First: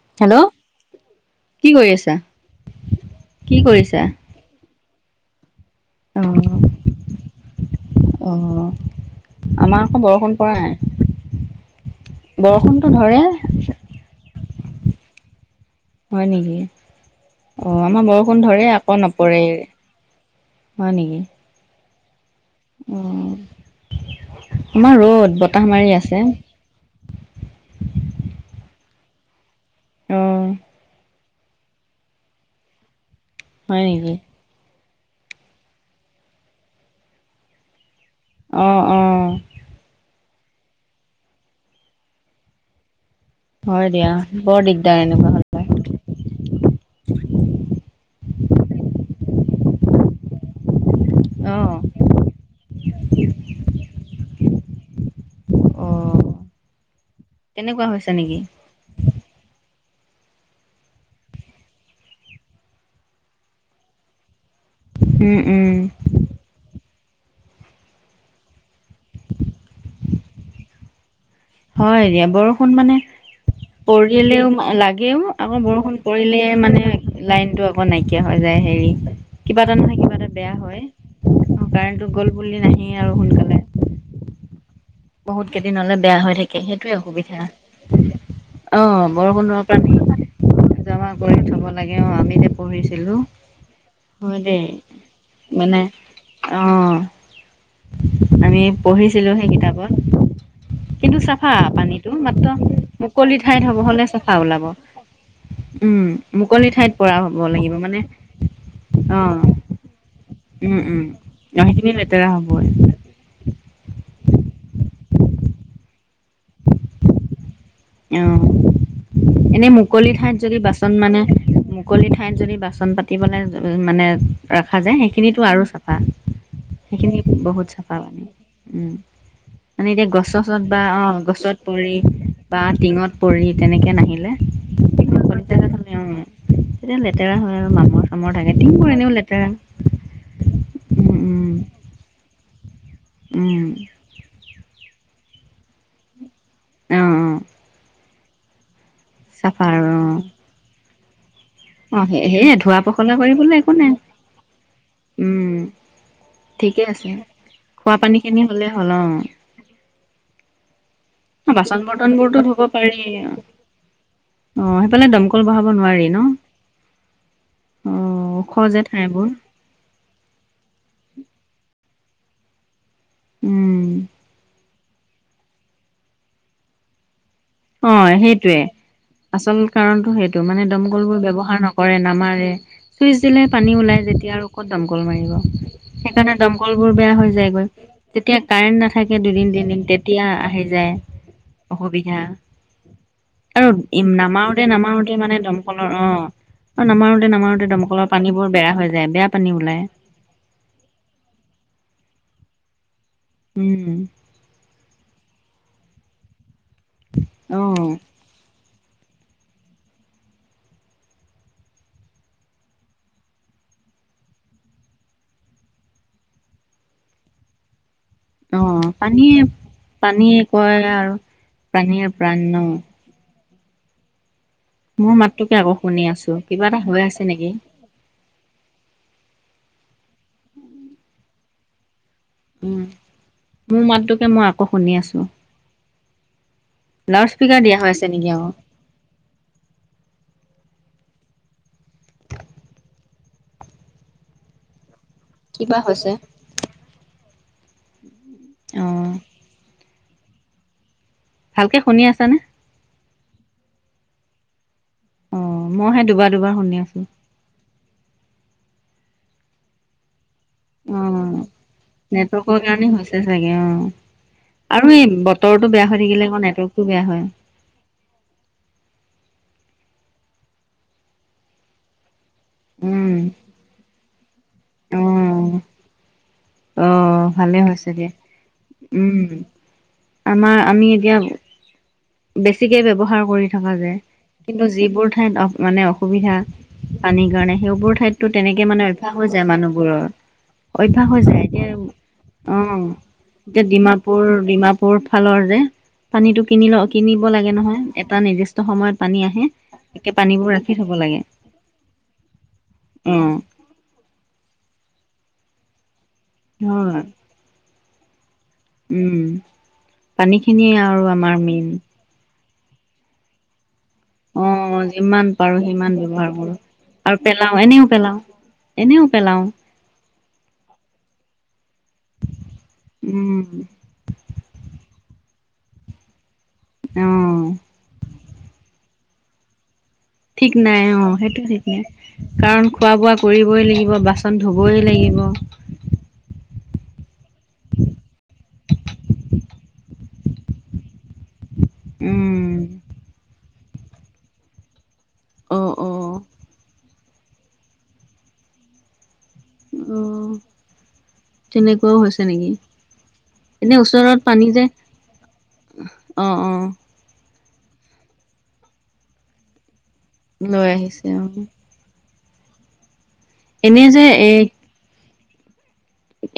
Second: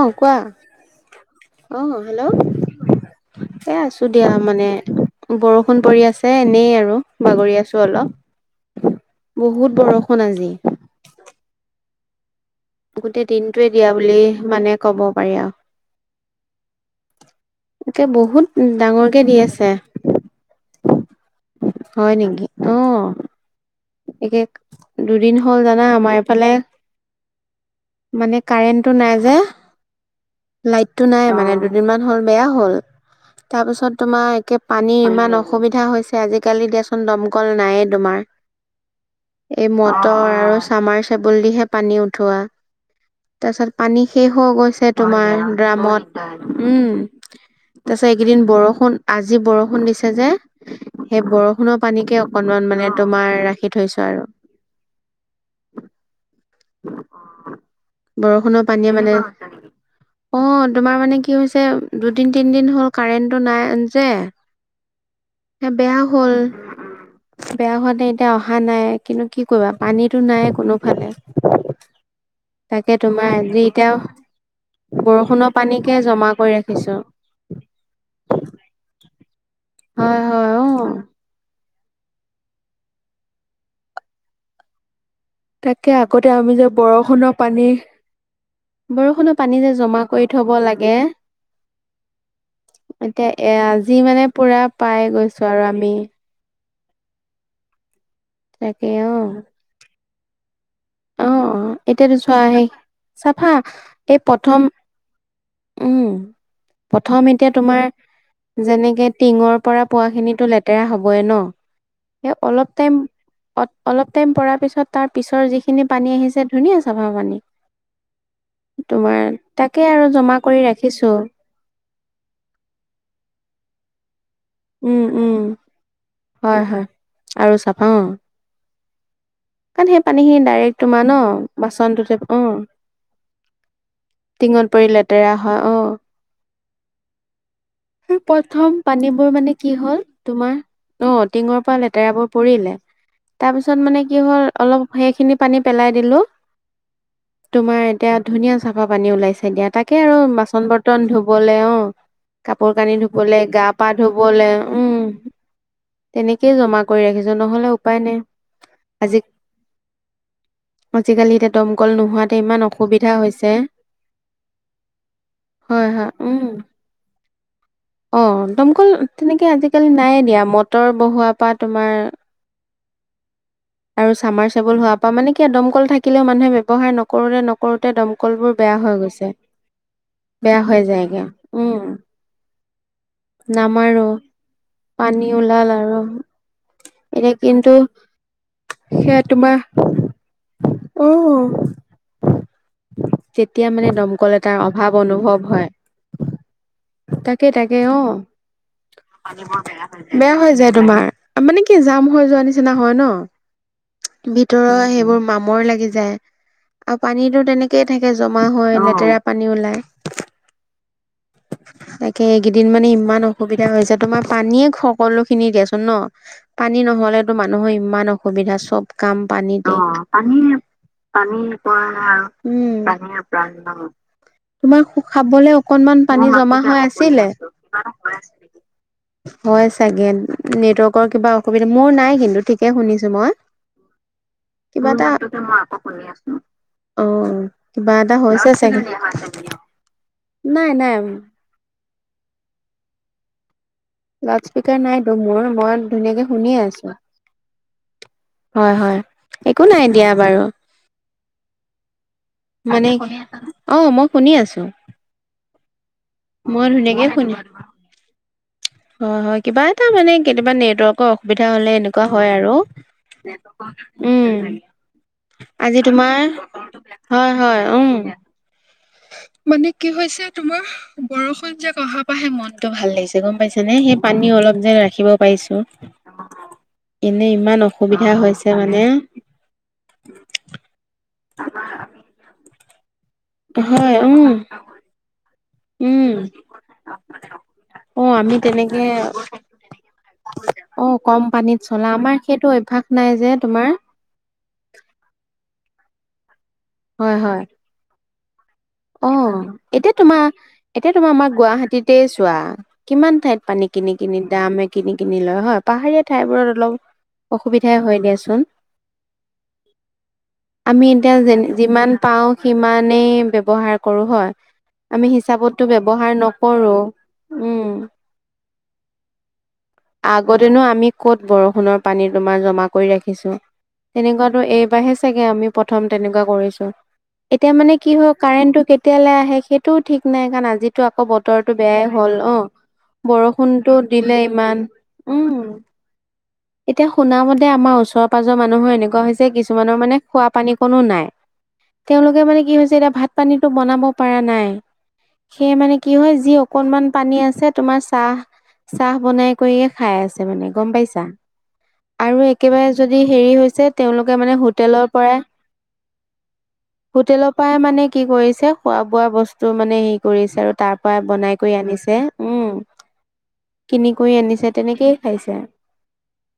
অঁ', কোৱা হেল্ল' কি কৰি অঁ', আছা হেল্ল' কি এই কৰিছা আছোঁ দিয়া মানে বৰষুণ পৰি আছে অ', এনেই আৰু বাগৰি আছো অলপ। অ', বহুত আমাৰ আকৌ বৰষুণ আজি। পৰা নাই বৰষুণ, ধৰে গোটেই দিনটোৱে দিয়া বুলি মানে ক'ব পাৰি আৰু, হয় নিকি। অ' একে আমাৰ বৰষুণ বহুত ধৰে আকৌ' ডাঙৰকে দি নপৰে। আছে হয় নিকি। হয় নিকি। উম একে দুদিন হ'ল জানা আমাৰ আছে এইফালে মানে কাৰেণ্টটো নাই যে অ', লাইটটো নাই মানে দু দুদিনমান হ'ল বেয়া হ'ল হয় তাৰপিছত নেকি তোমাৰ একে পানীৰ ইমান অসুবিধা হৈছে আজিকালি দিয়াচোন দমকল নাইয়ে তোমাৰ। অ', অ। এই মটৰ আৰু চামাৰ চাবুল দিহে পানী উঠোৱা। তাৰছত হয় পানী দিয়া শেষ হৈ বৰ গৈছে দিগদাৰ এনেকুৱা তোমাৰ। হ'লে ৰামত উম, তাৰছত এইকেইদিন বৰষুণ আজি বৰষুণ দিছে যে সেই অ', বৰষুণৰ পানীকে অকনমান মানে তোমাৰ ৰাখি থৈছো আৰু। অ', তেনেকুৱা হৈছে নিকি? বৰষুণৰ পানীয়ে মানে [inaudible] অ', তোমাৰ মানে কি হৈছে দুদিন তিনদিন হ'ল কাৰেণ্টটো নাই যে উম, হে উম, বেয়া হ'ল। বেয়া হোৱাতে এতিয়া অহা নাই কিন্তু কি কৰিবা পানীটো নাই কোনোফালে। হয় দিয়া বৰষূ ষুণ তাকে মানে তোমাৰ আজি এতিয়া পৰিলেও লাগেও বৰষুণৰ আকৌ পানীকে বৰষুণ জমা পৰিলে কৰি মানে ৰাখিছো লাইনটো আকৌ নাইকিয়া হৈ যায় হেৰি কিবা এটা নহয় কিবা হয় এটা বেয়া অ হয়। কাৰেণ্ট টো গ'ল বুলি নাহে আৰু সোনকালে। বহুত কেইদিন তাকে হলে বেয়া আগতে হৈ আমি থাকে যে সেইটোৱে বৰষুণৰ অসুবিধা পানী বৰষুণৰ পানী যে জমা কৰি থব লাগে জমা কৰি থব লাগে অ আমি যে পঢ়িছিলো এতে এ আজি মানে হয় পূৰা দেই পাই গৈছোঁ আৰু মানে আমি। অ', আমি তাকে অ পঢ়িছিলো হে কিতাপত। কিন্তু অ চাফা পানীটো এতিয়াতো চোৱা মাত্ৰ সেই মুকলি চাফা ঠাইত হব হলে এই চাফা প্ৰথম ওলাব। উম, মুকলি ঠাইত পৰা প্ৰথম হ'ব এতিয়া লাগিব তোমাৰ মানে যেনেকে অ টিঙৰ পৰা পৰা খিনিতো উম লেতেৰা উম হবই ন' অ সেইখিনি লেতেৰা সে হবই অলপ টাইম অ অলপ টাইম পৰাৰ পিছত তাৰ পিছৰ যিখিনি পানী আহিছে ধুনীয়া চাফা পানী। অ তোমাৰ এনেই তাকে আৰু মুকলি ঠাইত জমা যদি কৰি বাচন ৰাখিছো মানে মুকলি ঠাইত যদি বাচন পাতিবলে মানে ৰখা যায় উম উম সেইখিনিতো আৰু চাফা, হয় হয় সেইখিনি আৰু বহুত চাফা অ মানে উম, কাৰণ মানে সেই এতিয়া পানীখিনি গছত ডাইৰেক্ট বা তোমাৰ ন অ', গছত পৰি বাচনটোতে অ বা টিঙত পৰি তেনেকে নাহিলে [unintelligible] টিঙত পৰি লেতেৰা হয় অ তেতিয়া লেতেৰা হয় আৰু মা প্ৰথম পানীবোৰ মানে কি হ'ল তোমাৰ অ উম টিঙৰ পৰা লেতেৰাবোৰ পৰিলে, উম উম তাৰপিছত মানে কি হ'ল অলপ সেইখিনি পানী পেলাই দিলোঁ অ অ তোমাৰ এতিয়া ধুনীয়া চাফা খোৱা পানী ওলাইছে চাফা দিয়া অ তাকে আৰু বাচন বৰ্তন ধুবলে অ। সেয়ে কাপোৰ ধোৱা কানি পখলা ধুবলে কৰিবলৈ গা একো পা নাই ধুবলে উম! উম তেনেকেই জমা ঠিকে কৰি আছে ৰাখিছো নহ'লে খোৱা উপায় পানী নাই খিনি হ'লে হ'ল আজি আজিকালি এতিয়া বাচন দমকল বৰ্তন নোহোৱাতে বোৰতো ইমান ধুব পাৰি অসুবিধা অ হৈছে অ' সেইফালে দমকল বহাব হয় হয় নোৱাৰি ন? উম অ' ওখ যে দমকল ঠাইবোৰ তেনেকে আজিকালি নাই দিয়া মটৰ বহুৱা পৰা তোমাৰ উম! আৰু চামাৰ চেবল হোৱাৰ পৰা মানে কিয় দমকল থাকিলেও মানুে ব্যৱহাৰ নকৰো অ' সেইটোৱে আচল কাৰণটো সেইটো বেয়া মানে হৈ দমকল বোৰ যায়গে ব্যৱহাৰ উম নকৰে নামাৰে। চুইচ দিলে পানী ওলাই নামাৰো যেতিয়া আৰু ক'ত দমকল পানী মাৰিব, ওলাল আৰু সেইকাৰণে দমকল বোৰ বেয়া এতিয়া হৈ যায়গৈ। কিন্তু যেতিয়া কাৰেণ্ট নাথাকে সেয়া দুদিন তোমাৰ তিনিদিন তেতিয়া আহি যায় অ অসুবিধা। যেতিয়া আৰু মানে ই দমকল এটাৰ নামাৰোতে অভাৱ নামাৰোতে মানে অনুভৱ হয় দমকল অ' অ' অ' নামাৰোতে তাকে নামাৰোতে তাকে অ দমকলৰ পানী বোৰ বেয়া হৈ যায় বেয়া পানী ওলাই। বেয়া হৈ যায় তোমাৰ, মানে কি জাম হৈ যোৱা নিচিনা হয় ন। উম! ভিতৰৰ সেইবোৰ মামৰ লাগি যায় আৰু পানীতো অ তেনেকে থাকে জমা হয় লেতেৰা পানী ওলাই। তাকে এইকেইদিন মানে ইমান অসুবিধা হৈছে তোমাৰ পানীয়ে সকলো খিনি দিয়াচোন ন। পানী নহ'লেতো মানুহৰ ইমান অ অসুবিধা চব কাম পানী পানী পানীয়ে নাই কয় আৰু পানীয়ে প্ৰাণ ন আৰু। তোমাৰ মোৰ খাবলে মাতটোকে আকৌ অকনমান শুনি পানী আছো জমা কিবা হৈ এটা আছে আছিলে নেকি হয় চাগে নেটৱৰ্কৰ কিবা অসুবিধা মোৰ নাই কিন্তু। ঠিকে উম শুনিছো মই, মোৰ মাতটোকে মই আকৌ শুনি কিবা এটা আছো মই আকৌ শুনি আছো লাউড অ' স্পীকাৰ দিয়া হৈ কিবা আছে এটা নেকি আকৌ হৈছে চাগে, নাই নাই। লাউড স্পীকাৰ নাইতো মোৰ কিবা মই হৈছে ধুনীয়াকে শুনিয়ে আছোঁ। হয় অ হয় একো নাই দিয়া বাৰু। ভালকে শুনি আছানে। মানে অ' মই শুনি আছোঁ। অ' মইহে দুবাৰ দুবাৰ শুনি আছোঁ। [inaudible] হয় হয় কিবা এটা মানে কেতিয়াবা নেট অ নেটৱৰ্কৰ অসুবিধা হলে এনেকুৱা হয় আৰু, নেটৱৰ্কৰ কাৰণে হৈছে চাগে অ আৰু এই উম! বতৰটো আজি বেয়া হৈ তোমাৰ থাকিলে আকৌ নেটৱৰ্কটো বেয়া হয় হয় উম! মানে কি হৈছে তোমাৰ বৰষুণ জাক অহা পাহে মনটো ভাল উম, লাগিছে গম পাইছা নে সেই পানী অলপ যেন ৰাখিব অ', পাৰিছোঁ। অ', এনেই ভালে ইমান হৈছে দিয়া। অসুবিধা হৈছে মানে। [unintelligible] উম, আমাৰ আমি এতিয়া বেছিকে ব্যৱহাৰ কৰি থকা হয় যায়। [unintelligible] উম কিন্তু যিবোৰ ঠাইত অ' মানে উম অসুবিধা [unintelligible] পানীৰ কাৰণে সেইবোৰ অ ঠাইতো আমি তেনেকে মানে অভ্যাস হৈ যায় মানুহবোৰৰ। [unintelligible] অ অভ্যাস হৈ কম যায় পানীত এতিয়া [inaudible] চলা আমাৰ সেইটো অভ্যাস অঁ! নাই যে এতিয়া তোমাৰ ডিমাপুৰ-ডিমাপুৰ ফালৰ যে [inaudible] পানীটো কিনিব ল হয় কিনিব হয় লাগে নহয় এটা নিৰ্দিষ্ট সময়ত অ পানী আহে। এতিয়া [inaudible] তোমাৰ পানীবোৰ ৰাখ এতিয়া তোমাৰ আমাৰ গুৱাহাটীতে চোৱা কিমান অ', ঠাইত পানী [inaudible] কিনি-কিনি ড্ৰামে কিনি-কিনি লয় হয়। পাহাৰীয়া ঠাইবোৰত হয় অলপ অসুবিধাই হয় দিয়া চোন। [unintelligible] উম! পানীখিনি আমি আৰু এতিয়া যে আমাৰ মেইন। [unintelligible] [unintelligible] পাওঁ সিমানেই ব্যৱহাৰ কৰো হয়। অ', আমি যিমান পাৰো হিচাপতো সিমান ব্যৱহাৰ কৰো নকৰো আৰু পেলাও উম। এনেও [unintelligible] পেলাও। এনেও পেলাওঁ। [inaudible] আগতেনো আমি ক'ত বৰষুণৰ পানী তোমাৰ জমা কৰি ৰাখিছোঁ। উম, [inaudible] তেনেকুৱাতো এইবাৰহে চাগে আমি প্ৰথম তেনেকুৱা কৰিছো। অ', এতিয়া মানে কি হয় কাৰেণ্টটো কে [inaudible] তেতিয়ালে আহে সেই [unintelligible] টো ঠিক নাই কাৰণ ঠিক আজিতো নাই আকৌ অ', সেইটো বতৰতো ঠিক নাই। বেয়াই হ'ল। অঁ কাৰণ খোৱা বোৱা কৰিবই বৰষুণতো [unintelligible] লাগিব দিলে বাচন ইমান। ধুবই লাগিব উম! [unintelligible] এতিয়া শুনা মতে আমাৰ ওচৰ-পাজৰ মানুহৰ এনেকুৱা হৈছে যে কিছুমানৰ মানে খোৱা পানী কনো নাই। [unintelligible] তেওঁলোকে মানে উম। কি হৈছে এতিয়া ভাত, পানীটো বনাব পৰা নাই। [inaudible] সেয়ে অ', মানে কি হয় অ'। যি অকনমান পানী আছে, তোমাৰ চাহ-চাহ বনাই [unintelligible] কৰিয়ে খাই আছে অ', মানে গম পাইছা। [unintelligible] তেনেকুৱাও আৰু হৈছে নেকি? একেবাৰে যদি হেৰি হৈছে এনেই তেওঁলোকে ওচৰত মানে পানী যে হোটেলৰ পৰাই [unintelligible] অঁ-অঁ! [unintelligible] হোটেলৰ পৰাই মানে কি কৰিছে খোৱা-বোৱা বস্তু মানে এই [unintelligible] কৰিছে আৰু লৈ তাৰ পৰা আহিছে বনাই অ'। কৰি আনিছে। [unintelligible] এনেই কিনি যে কৰি এ আনিছে, তেনেকেই খাইছে। [unintelligible]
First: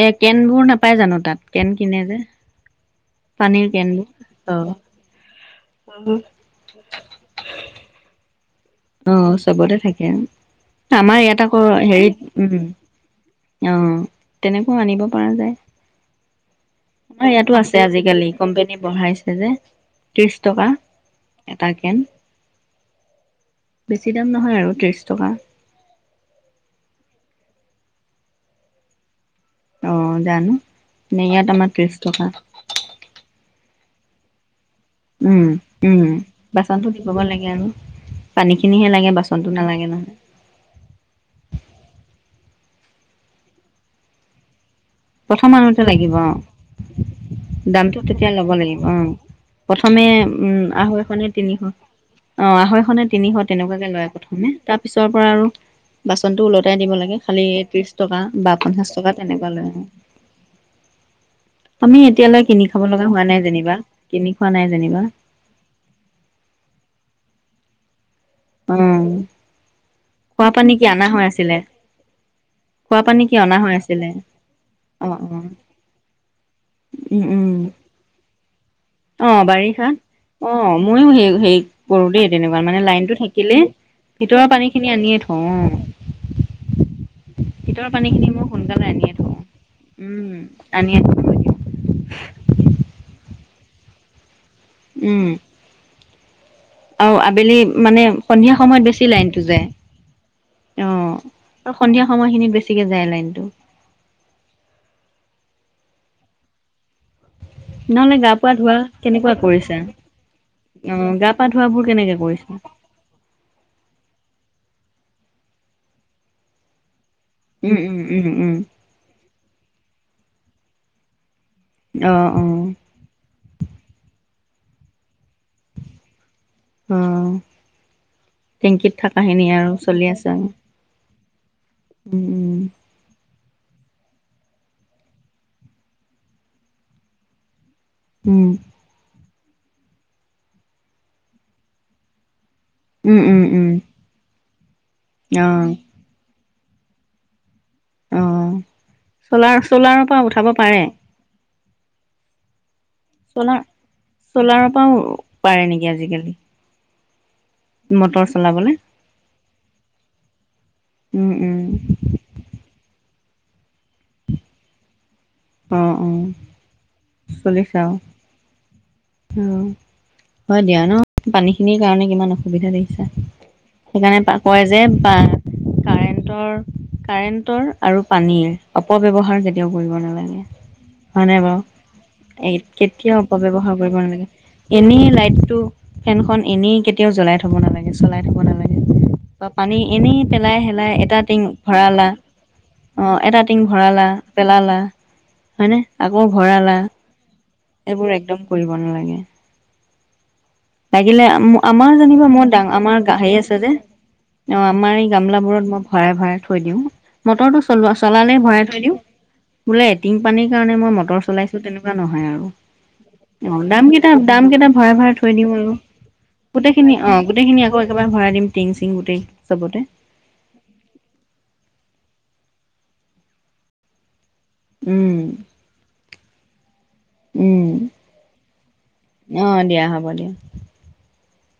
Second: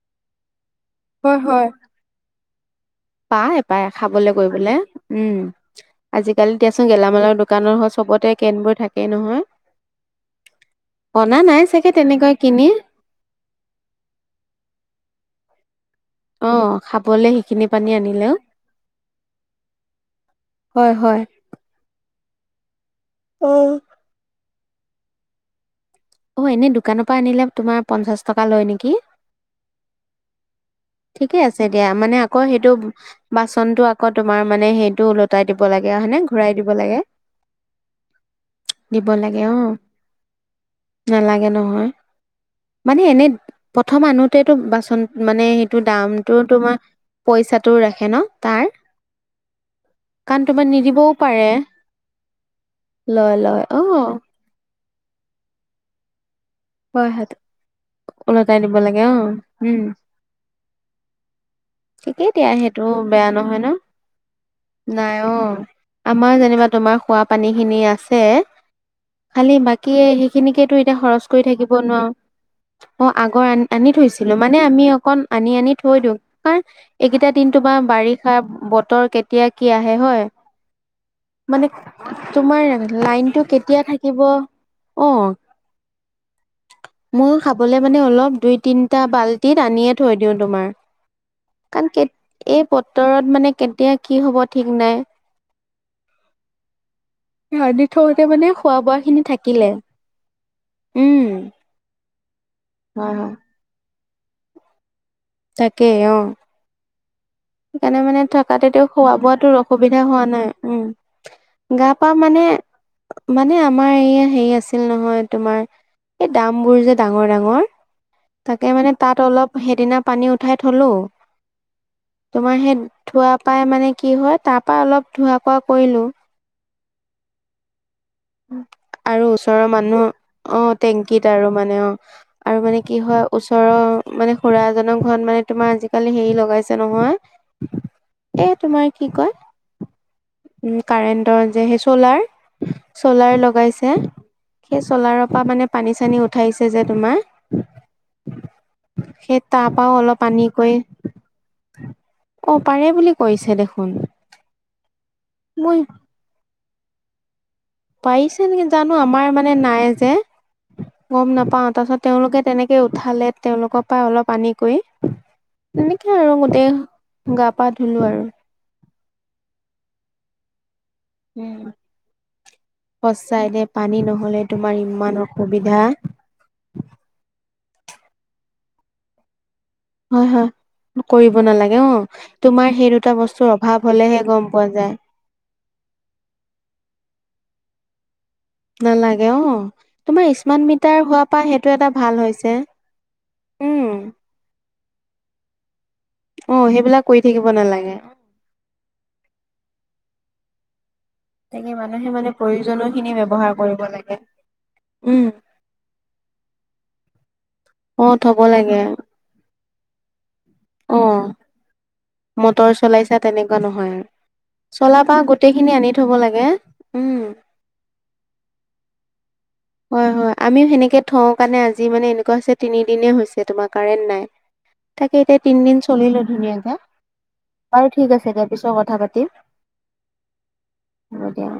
এ কেনবোৰ নাপাই জানো তাত? কেন কিনে যে। [unintelligible] পানীৰ পায়-পায় কেনবোৰ। খাবলৈ কৰিবলৈ। অ'। [inaudible] উম! আজিকালি দিয়া চোন গেলামালৰ দোকানৰ চবতে কেনবোৰ থাক [inaudible] অঁ! চবতে থাকে। আমাৰ অনা ইয়াত নাই আকৌ চাগে হেৰিত তেনেকৈ উম কিনি [unintelligible] অঁ! তেনেকো আনিব পৰা যায়। [unintelligible] অ খাবলে আমাৰ ইয়াতো সেইখিনি আছে পানী আজিকালি আনিলেও কোম্পানী বঢ়াইছে যে। [inaudible] ত্ৰিছ টকা হয় হয় এটা কেন। [unintelligible] অঁ! [unintelligible] বেছি দাম নহয় আৰু ত্ৰিছ টকা। [inaudible] অঁ এনেই দোকানৰ পৰা আনিলে তোমাৰ পঞ্চাছ টকা লয় নেকি? [inaudible] অ! জানো? [unintelligible] ঠিকে ইয়াত আছে আমাৰ দিয়া ত্ৰিছ মানে টকা আকৌ সেইটো বাচনটো আকৌ তোমাৰ মানে সেই [inaudible] উম-উম! বাচনটো দিব গৈ লাগে আৰু। [inaudible] পানীখিনিহে দিব লাগে বাচনতো অ নালাগে নহয়। [inaudible] নালাগে নহয়। মানে এনেই প্ৰথম আনোতেতো বাচন মানে [unintelligible] [inaudible] লাগিব। তোমাৰ পইচাটো দামটো ৰাখে ন তেতিয়া ল'ব তাৰ লাগিব অঁ। প্ৰথমে কাৰণ উম তোমাৰ আঢ়ৈশ নিদিবও নে পাৰে তিনিশ অ আঢ়ৈশ নে তিনিশ লয় অ তেনেকুৱাকে লয়। [unintelligible] প্ৰথমে তাৰপিছৰ পৰা আৰু [inaudible] বাচনটো ওলটাই দিব হয় লাগে হয় খালি ত্ৰিছ টকা বা ওলটাই দিব পঞ্চাছ লাগে টকা অ তেনেকুৱা লয় আৰু। উম [unintelligible] আমি ঠিকেই এতিয়ালৈ দিয়া কিনি খাব সেইটো লগা হোৱা বেয়া নাই নহয় ন যেনিবা, কিনি খোৱা নাই যেনিবা। আমাৰ যেনিবা তোমাৰ খোৱা পানী খিনি আছে। অ খালি বাকী খোৱা পানী কি সেইখিনিকেতো এতিয়া অনা হৈ খৰচ কৰি আছিলে থাকিব নোৱাৰো। খোৱা অঁ' পানী কি আগৰ আ অনা হৈ -আনি আছিলে থৈছিলো মানে আমি অ অ অকণ আনি আনি থৈ দিওঁ কাৰণ উম এইকেইটা উম দিন তোমাৰ বাৰিষা বতৰ কেতিয়া কি আহে হয়। অঁ' মইয়ো সে হেৰি মানে কৰো দেই তোমাৰ তেনেকুৱা মানে লাইনটো থাকিলে কেতিয়া থাকিব ভিতৰৰ পানী খিনি আনিয়ে থওঁ অঁ'। মইয়ো খাবলৈ মানে পানী খিনি অলপ মই দুই সোনকালে তিনিটা আনিয়ে থওঁ বাল্টিত আনিয়ে থৈ উম দিওঁ তোমাৰ। আনিয়ে থওঁ কাৰণ এই বতৰত মানে কেতিয়া কি হ'ব ঠিক নাই। উম আৰু আবেলি ৰান্ধি মানে থওঁতে সন্ধিয়া খোৱা সময়ত বোৱা বেছি খিনি লাইনটো যায়। থাকিলে অঁ উম। আৰু সন্ধিয়া সময়খিনিত বেছিকে যায় হয় হয়। লাইনটো। তাকেই অঁ'। সেইকাৰণে নহলে মানে গা পা থকাতে ধোৱা তেওঁ খোৱা কেনেকুৱা বোৱাতো কৰিছা অসুবিধা হোৱা নাই, অ গা পা উমঁ' ধোৱাবোৰ গা-পা কেনেকে মানে কৰিছা মানে আমাৰ এইয়া হেৰি আছিল নহয় তোমাৰ এই দাম বোৰ যে ডাঙৰ ডাঙৰ উম উম উম উম তাকে মানে তাত অলপ সেইদিনা পানী উঠাই থলোঁ। অ অ তোমাৰ সেই থোৱাৰ পৰাই মানে কি হয় তাৰ পৰা অলপ ধোৱা কোৱা কৰিলো। অঁ' টেংকিত আৰু থকাখিনি ওচৰৰ আৰু মানুহ চলি আছা আৰু। অ', টেংকিত আৰু মানে অঁ উম আৰু মানে কি হয় ওচৰৰ মানে খুৰা এজনৰ ঘৰত মানে তোমাৰ আজিকালি হেৰি লগাইছে নহয়। এ উম তোমাৰ কি কয়, উমঁ, কাৰেণ্টৰ যে সেই চলাৰ। উম চলাৰ উম উম লগাইছে, সেই চ'লাৰৰ পৰা অ মানে পানী চানী উঠাইছে যে তোমাৰ। অ সেই চলাৰ তপাও চলাৰৰ অলপ পৰা উঠাব পানীকৈ পাৰে অঁ পাৰে বুলি কৈছে চলাৰ, দেখোন। চলাৰ পৰাও পাৰে মই নেকি আজিকালি? মটৰ পাৰিছে নেকি চলাবলে জানো আমাৰ মানে নাই যে উম গম উম নাপাও। তাৰপাছত তেওঁলোকে তেনেকৈ উঠালে তেওঁলোকৰ পৰা অলপ আনি কৰি। অ অ তেনেকে আৰু গোটেই গা পা ধুলো আৰু। উমঁ' হয় দিয়া ন'। পানী উম, খিনিৰ কাৰণে কিমান অসুবিধা দেখিছা, সঁচাই দে পানী সেইকাৰণে নহ'লে কয় তোমাৰ যে বা ইমান অসুবিধা কাৰেণ্ট কাৰেণ্টৰ আৰু পানীৰ অপব্যৱহাৰ কেতিয়াও কৰিব নালাগে। [unintelligible] হয় কৰিব নাই বাৰু নালাগে অঁ' এই তোমাৰ সেই দুটা কেতিয়াও বস্তুৰ অপব্যৱহাৰ অভাৱ কৰিব হ'লে হে নালাগে গম পোৱা যায়। এনেই লাইটটো ফেনখন এনেই কেতিয়াও জ্বলাই থব নালাগে, চলাই থব নালাগে। বা অ', পানী এনেই তোমাৰ পেলাই স্মাৰ্ট হেলাই মিটাৰ এটা হোৱাৰ টিং পৰা সেইটো এটা ভৰালা। ভাল হৈছে। অঁ' এটা টিং উম, ভৰালা, পেলালা, হয়নে আকৌ অ', ভৰালা। সেইবিলাক কৰি থাকিব নালাগে। এইবোৰ একদম কৰিব নালাগে। লাগিলে তাকে আমাৰ মানুহে মানে জানিবা মোৰ ডাঙ প্ৰয়োজনীয় আমাৰ খিনি সেই ব্যৱহাৰ আছে যে। কৰিব লাগে। অঁ' আমাৰ এই উম, গামলাবোৰত মই ভৰাই ভৰাই থৈ দিওঁ, মটৰটো চলোৱা অ', থব চলালেই ভৰাই লাগে থৈ দিওঁ। বোলে এটিং পানীৰ কাৰণে মই অ', মটৰ চলাইছো তেনেকুৱা নহয় আৰু। মটৰ চলাইছা তেনেকুৱা অঁ' দাম নহয়। কেইটা দাম কেইটা ভৰাই ভৰাই চলাবা থৈ দিওঁ গোটেইখিনি আৰু আনি থব লাগে গোটেই খিনি অঁ' উম। গোটেই খিনি আকৌ একেবাৰে ভৰাই দিম টিং চিং গোটেই চবতে। হয় হয় আমিও সেনেকে থওঁ কাৰণে আজি মানে এনেকুৱা হৈছে তিনিদিনেই হৈছে তোমাৰ কাৰেণ্ট নাই উম তাকে এতিয়া তিনদিন চলিলো ধুনীয়াকে উম বাৰু ঠিক আছে দিয়া পিছত কথা পাতিম অ দিয়া হ'ব দিয়া হ'ব দিয়া